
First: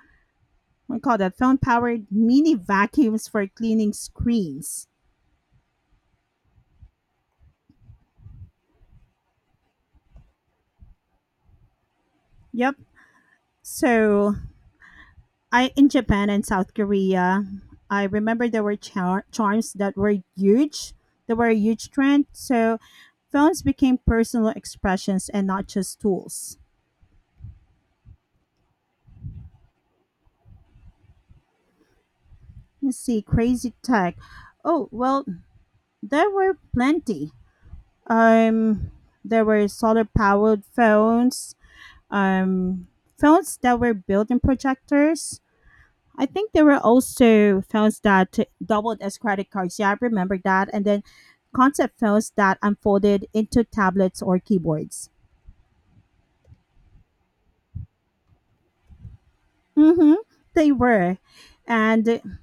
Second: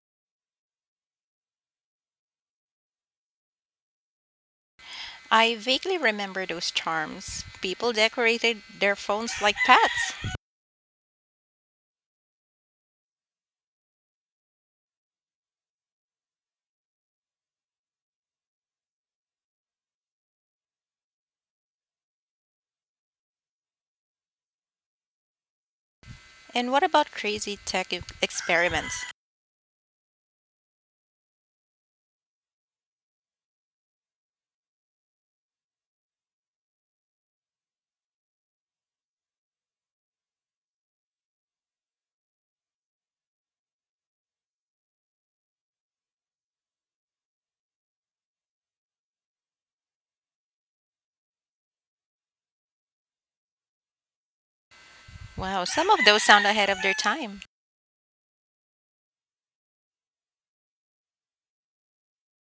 Speaker 1: we call that phone powered mini vacuums for cleaning screens.
Speaker 2: I vaguely remember those charms. People decorated their phones like pets.
Speaker 1: Yep. So I in Japan and South Korea, I remember there were char- charms that were huge. They were a huge trend. So phones became personal expressions and not just tools.
Speaker 2: And what about crazy tech e- experiments?
Speaker 1: Let's see, crazy tech. Oh well, there were plenty. Um, there were solar powered phones. Um, Phones that were built in projectors. I think there were also films that doubled as credit cards. Yeah, I remember that. And then concept films that unfolded into tablets or keyboards.
Speaker 2: Wow, some of those sound ahead of their time.
Speaker 1: Mm-hmm. They were. And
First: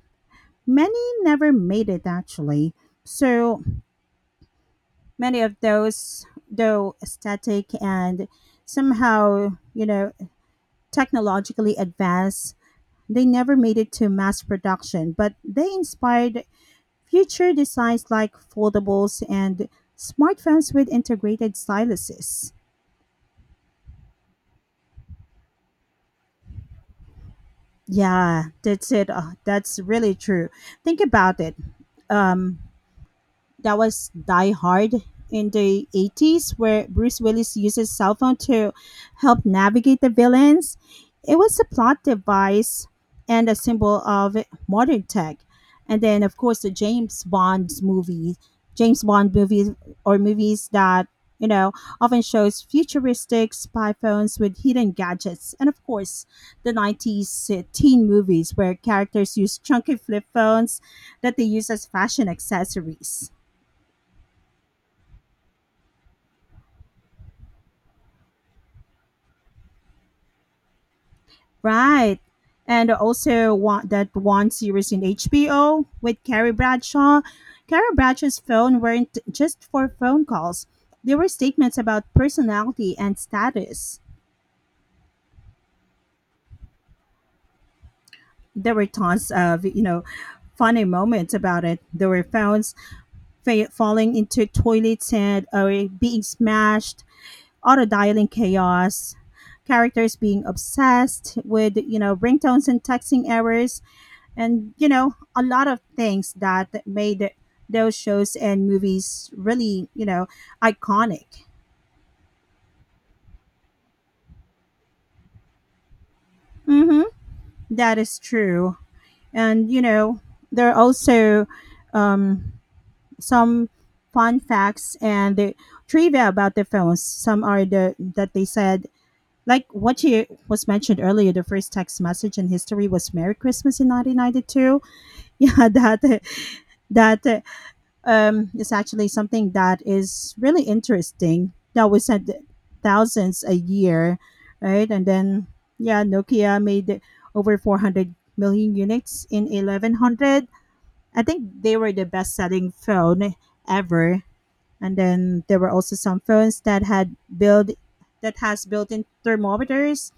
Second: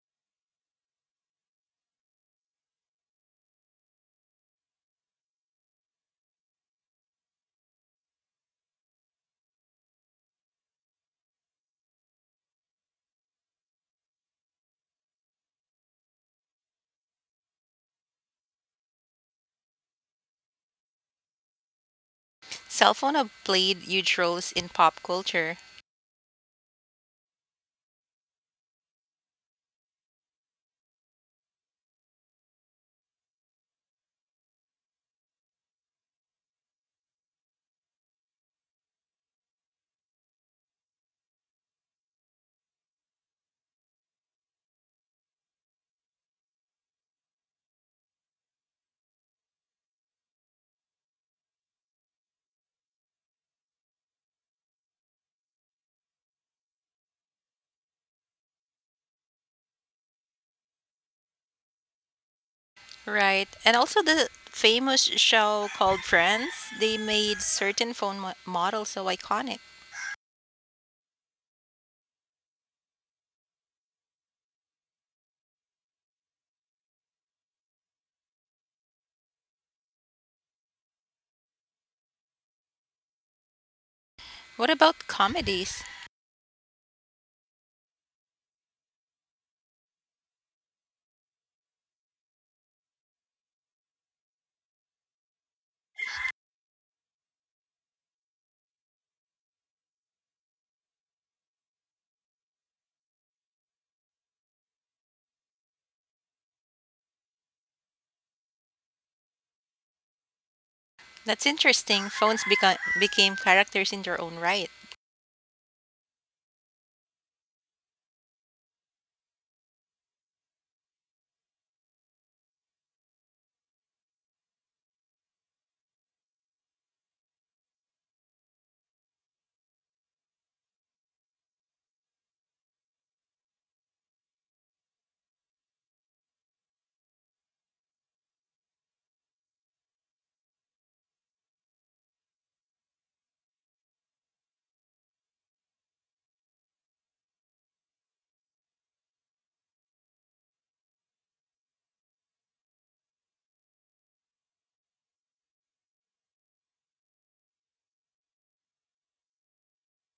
Speaker 1: many never made it actually. So many of those, though aesthetic and somehow, you know, technologically advanced, they never made it to mass production, but they inspired Future designs like foldables and smartphones with integrated styluses.
Speaker 2: Cell phone have played huge roles in pop culture,
Speaker 1: Yeah, that's it. Uh, that's really true. Think about it. Um, that was Die Hard in the eighties, where Bruce Willis uses cell phone to help navigate the villains. It was a plot device and a symbol of modern tech. And then of course the James Bond movie, James Bond movies, or movies that you know often shows futuristic spy phones with hidden gadgets, and of course the nineties teen movies where characters use chunky flip phones that they use as fashion accessories.
Speaker 2: right? And also the famous show called Friends, they made certain phone mo- models so iconic.
Speaker 1: Right. And also want that one series in H B O with Carrie Bradshaw. Carrie Bradshaw's phone weren't just for phone calls. There were statements about personality and status.
Speaker 2: What about comedies?
Speaker 1: There were tons of, you know, funny moments about it. There were phones fa- falling into toilets, and or being smashed, auto dialing chaos, characters being obsessed with, you know, ringtones and texting errors, and you know a lot of things that made those shows and movies really you know iconic.
Speaker 2: That's interesting. Phones beca- became characters in their own right.
Speaker 1: Mm-hmm. That is true. And you know there are also um, some fun facts and the trivia about the films. Some are the that they said, like what you was mentioned earlier: the first text message in history was "Merry Christmas" in nineteen ninety-two. Yeah, that that um, is actually something that is really interesting. Now we send thousands a year, right? And then yeah, Nokia made over four hundred million units in eleven hundred. I think they were the best selling phone ever. And then there were also some phones that had built that has built-in thermometers,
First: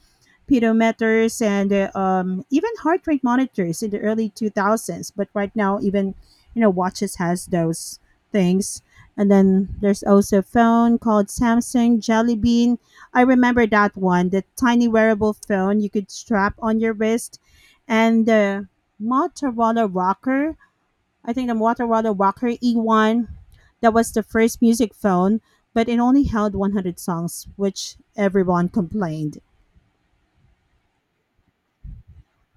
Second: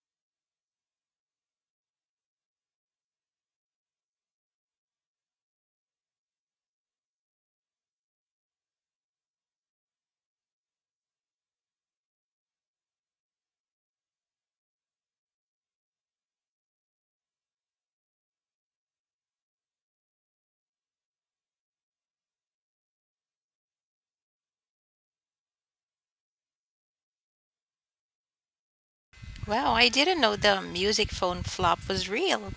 Speaker 1: pedometers, and uh, um, even heart rate monitors in the early two thousands. But right now even you know watches has those things. And then there's also a phone called Samsung Jelly Bean. I remember that one, the tiny wearable phone you could strap on your wrist. And the motorola rocker i think the Motorola Rocker E one, that was the first music phone, but it only held one hundred songs, which everyone complained.
Speaker 2: Wow, I didn't know the music phone flop was real.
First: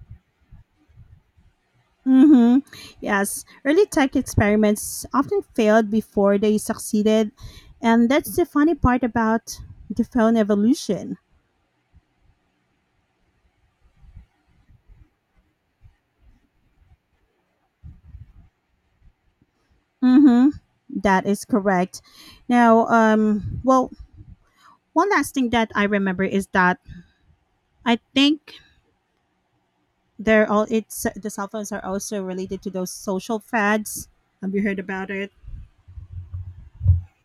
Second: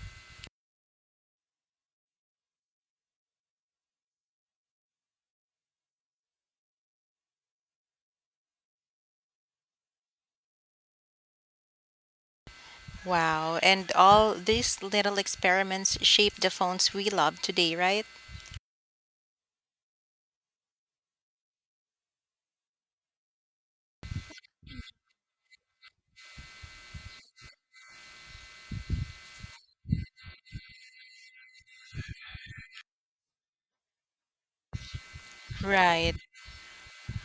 Speaker 1: Mm-hmm. Yes, early tech experiments often failed before they succeeded, and that's the funny part about the phone evolution.
Speaker 2: Wow. And all these little experiments shape the phones we love today, right?
Speaker 1: Mm-hmm. That is correct. Now, um, well, one last thing that I remember is that I think they're all it's the cell phones are also related to those social fads. Have you heard about it?
Speaker 2: Right.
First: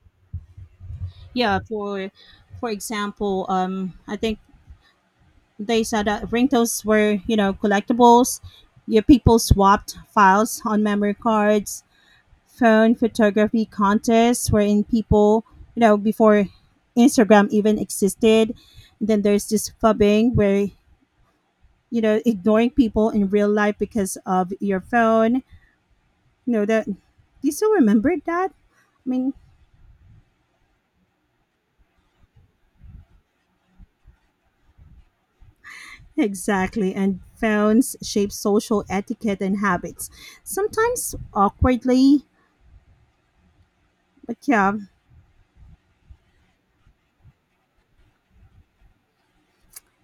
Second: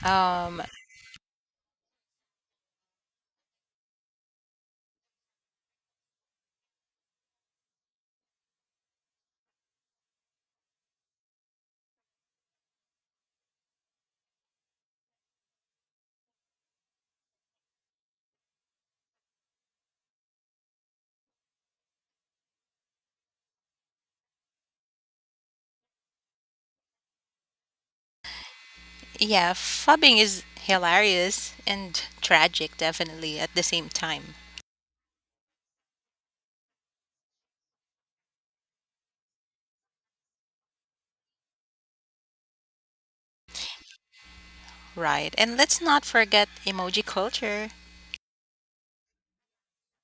Speaker 2: Um,
Speaker 1: Yeah, for for example, um, I think they said that ringtones were, you know, collectibles. Your people swapped files on memory cards. Phone photography contests wherein people, you know, before Instagram even existed. Then there's this fubbing where, you know, ignoring people in real life because of your phone. You know that. Do you still remember that? I mean,
Speaker 2: yeah, fubbing is hilarious and tragic, definitely, at the same time.
Speaker 1: exactly. And phones shape social etiquette and habits, sometimes awkwardly. But yeah,
Speaker 2: Right. And let's not forget emoji culture.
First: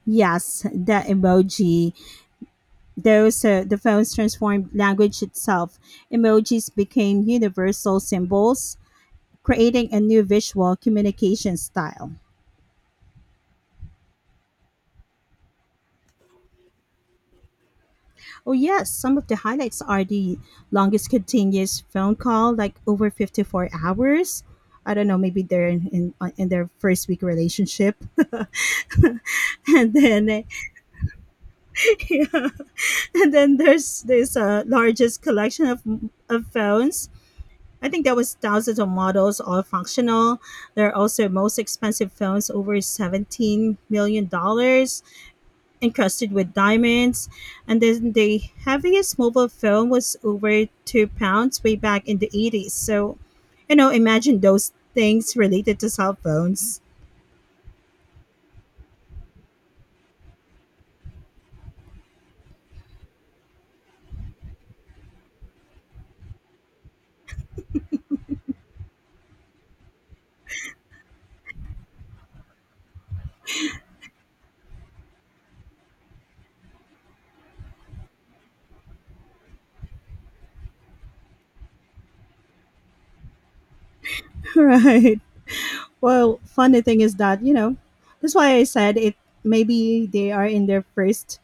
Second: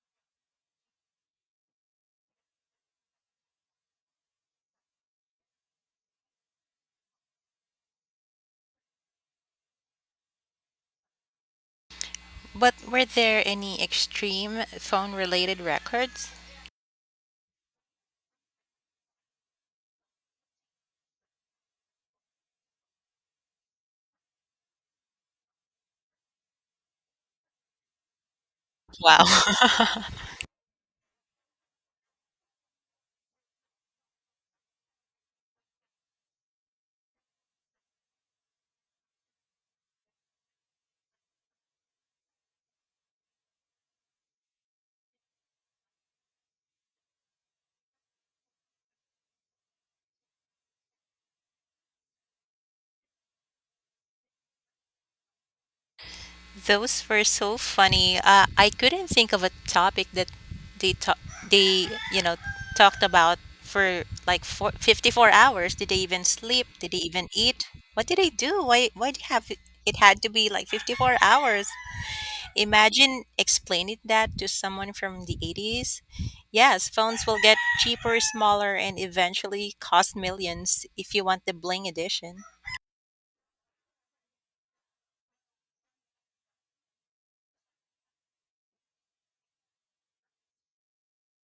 Speaker 1: yes, the emoji. Those uh, The phones transformed language itself. Emojis became universal symbols, creating a new visual communication style.
Speaker 2: But were there any extreme phone related records?
Speaker 1: Oh yes, some of the highlights are the longest continuous phone call, like over fifty-four hours. I don't know, maybe they're in in, on- in their first week relationship,
Speaker 2: Wow.
Speaker 1: and then uh, yeah. And then there's this uh, largest collection of of phones. I think there was thousands of models, all functional. They're also most expensive phones, over seventeen million dollars, encrusted with diamonds. And then the heaviest mobile phone was over two pounds way back in the eighties. So, you know, imagine those things related to cell phones.
Speaker 2: Those were so funny. Uh, I couldn't think of a topic that they ta- they you know talked about for like four, fifty-four hours. Did they even sleep? Did they even eat? What did they do? Why why did have it it had to be like fifty-four hours? Imagine explaining that to someone from the eighties. Yes, phones will get cheaper, smaller, and eventually cost millions if you want the bling edition.
Speaker 1: Right. Well, funny thing is that, you know, that's why I said it, maybe they are in their first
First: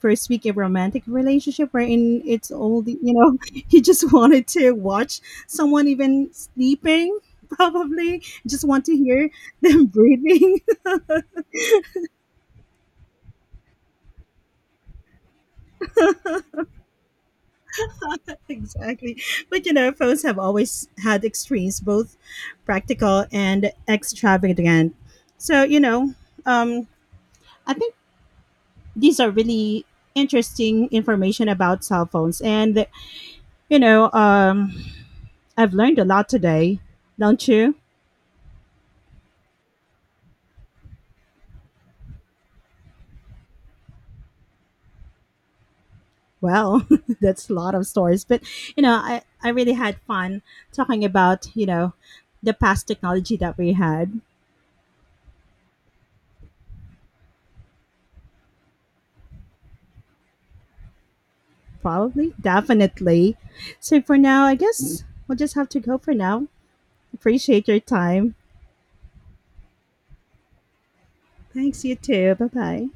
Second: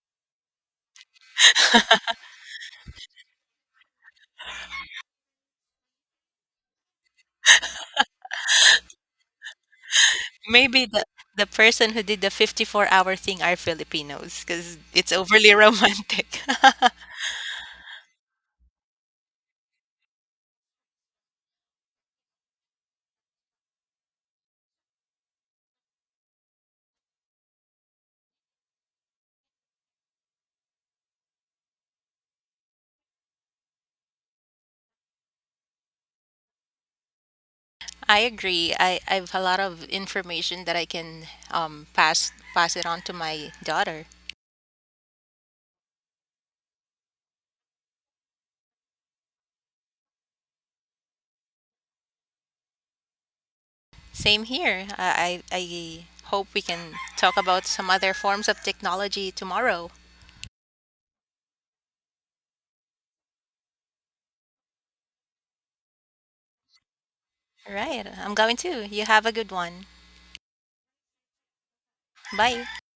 Speaker 1: first week of romantic relationship, wherein it's all the- you know he just wanted to watch someone even sleeping, probably just want to hear them breathing.
Speaker 2: Maybe the the person who did the fifty-four-hour thing are Filipinos because it's overly romantic.
Speaker 1: Exactly. But you know phones have always had extremes, both practical and extravagant. So you know um I think these are really interesting information about cell phones. And you know um I've learned a lot today, don't you?
Speaker 2: I agree. I, I have a lot of information that I can um, pass pass it on to my daughter.
Speaker 1: Well, that's a lot of stories. But you know, I I really had fun talking about you know the past technology that we had.
Speaker 2: Same here. I, I I hope we can talk about some other forms of technology tomorrow.
Speaker 1: Probably, definitely. So for now, I guess we'll just have to go for now. Appreciate
Speaker 2: All
Speaker 1: your
Speaker 2: right.
Speaker 1: time.
Speaker 2: I'm going to. You have a good one.
Speaker 1: Thanks, you too. Bye
Speaker 2: Bye.
Speaker 1: bye.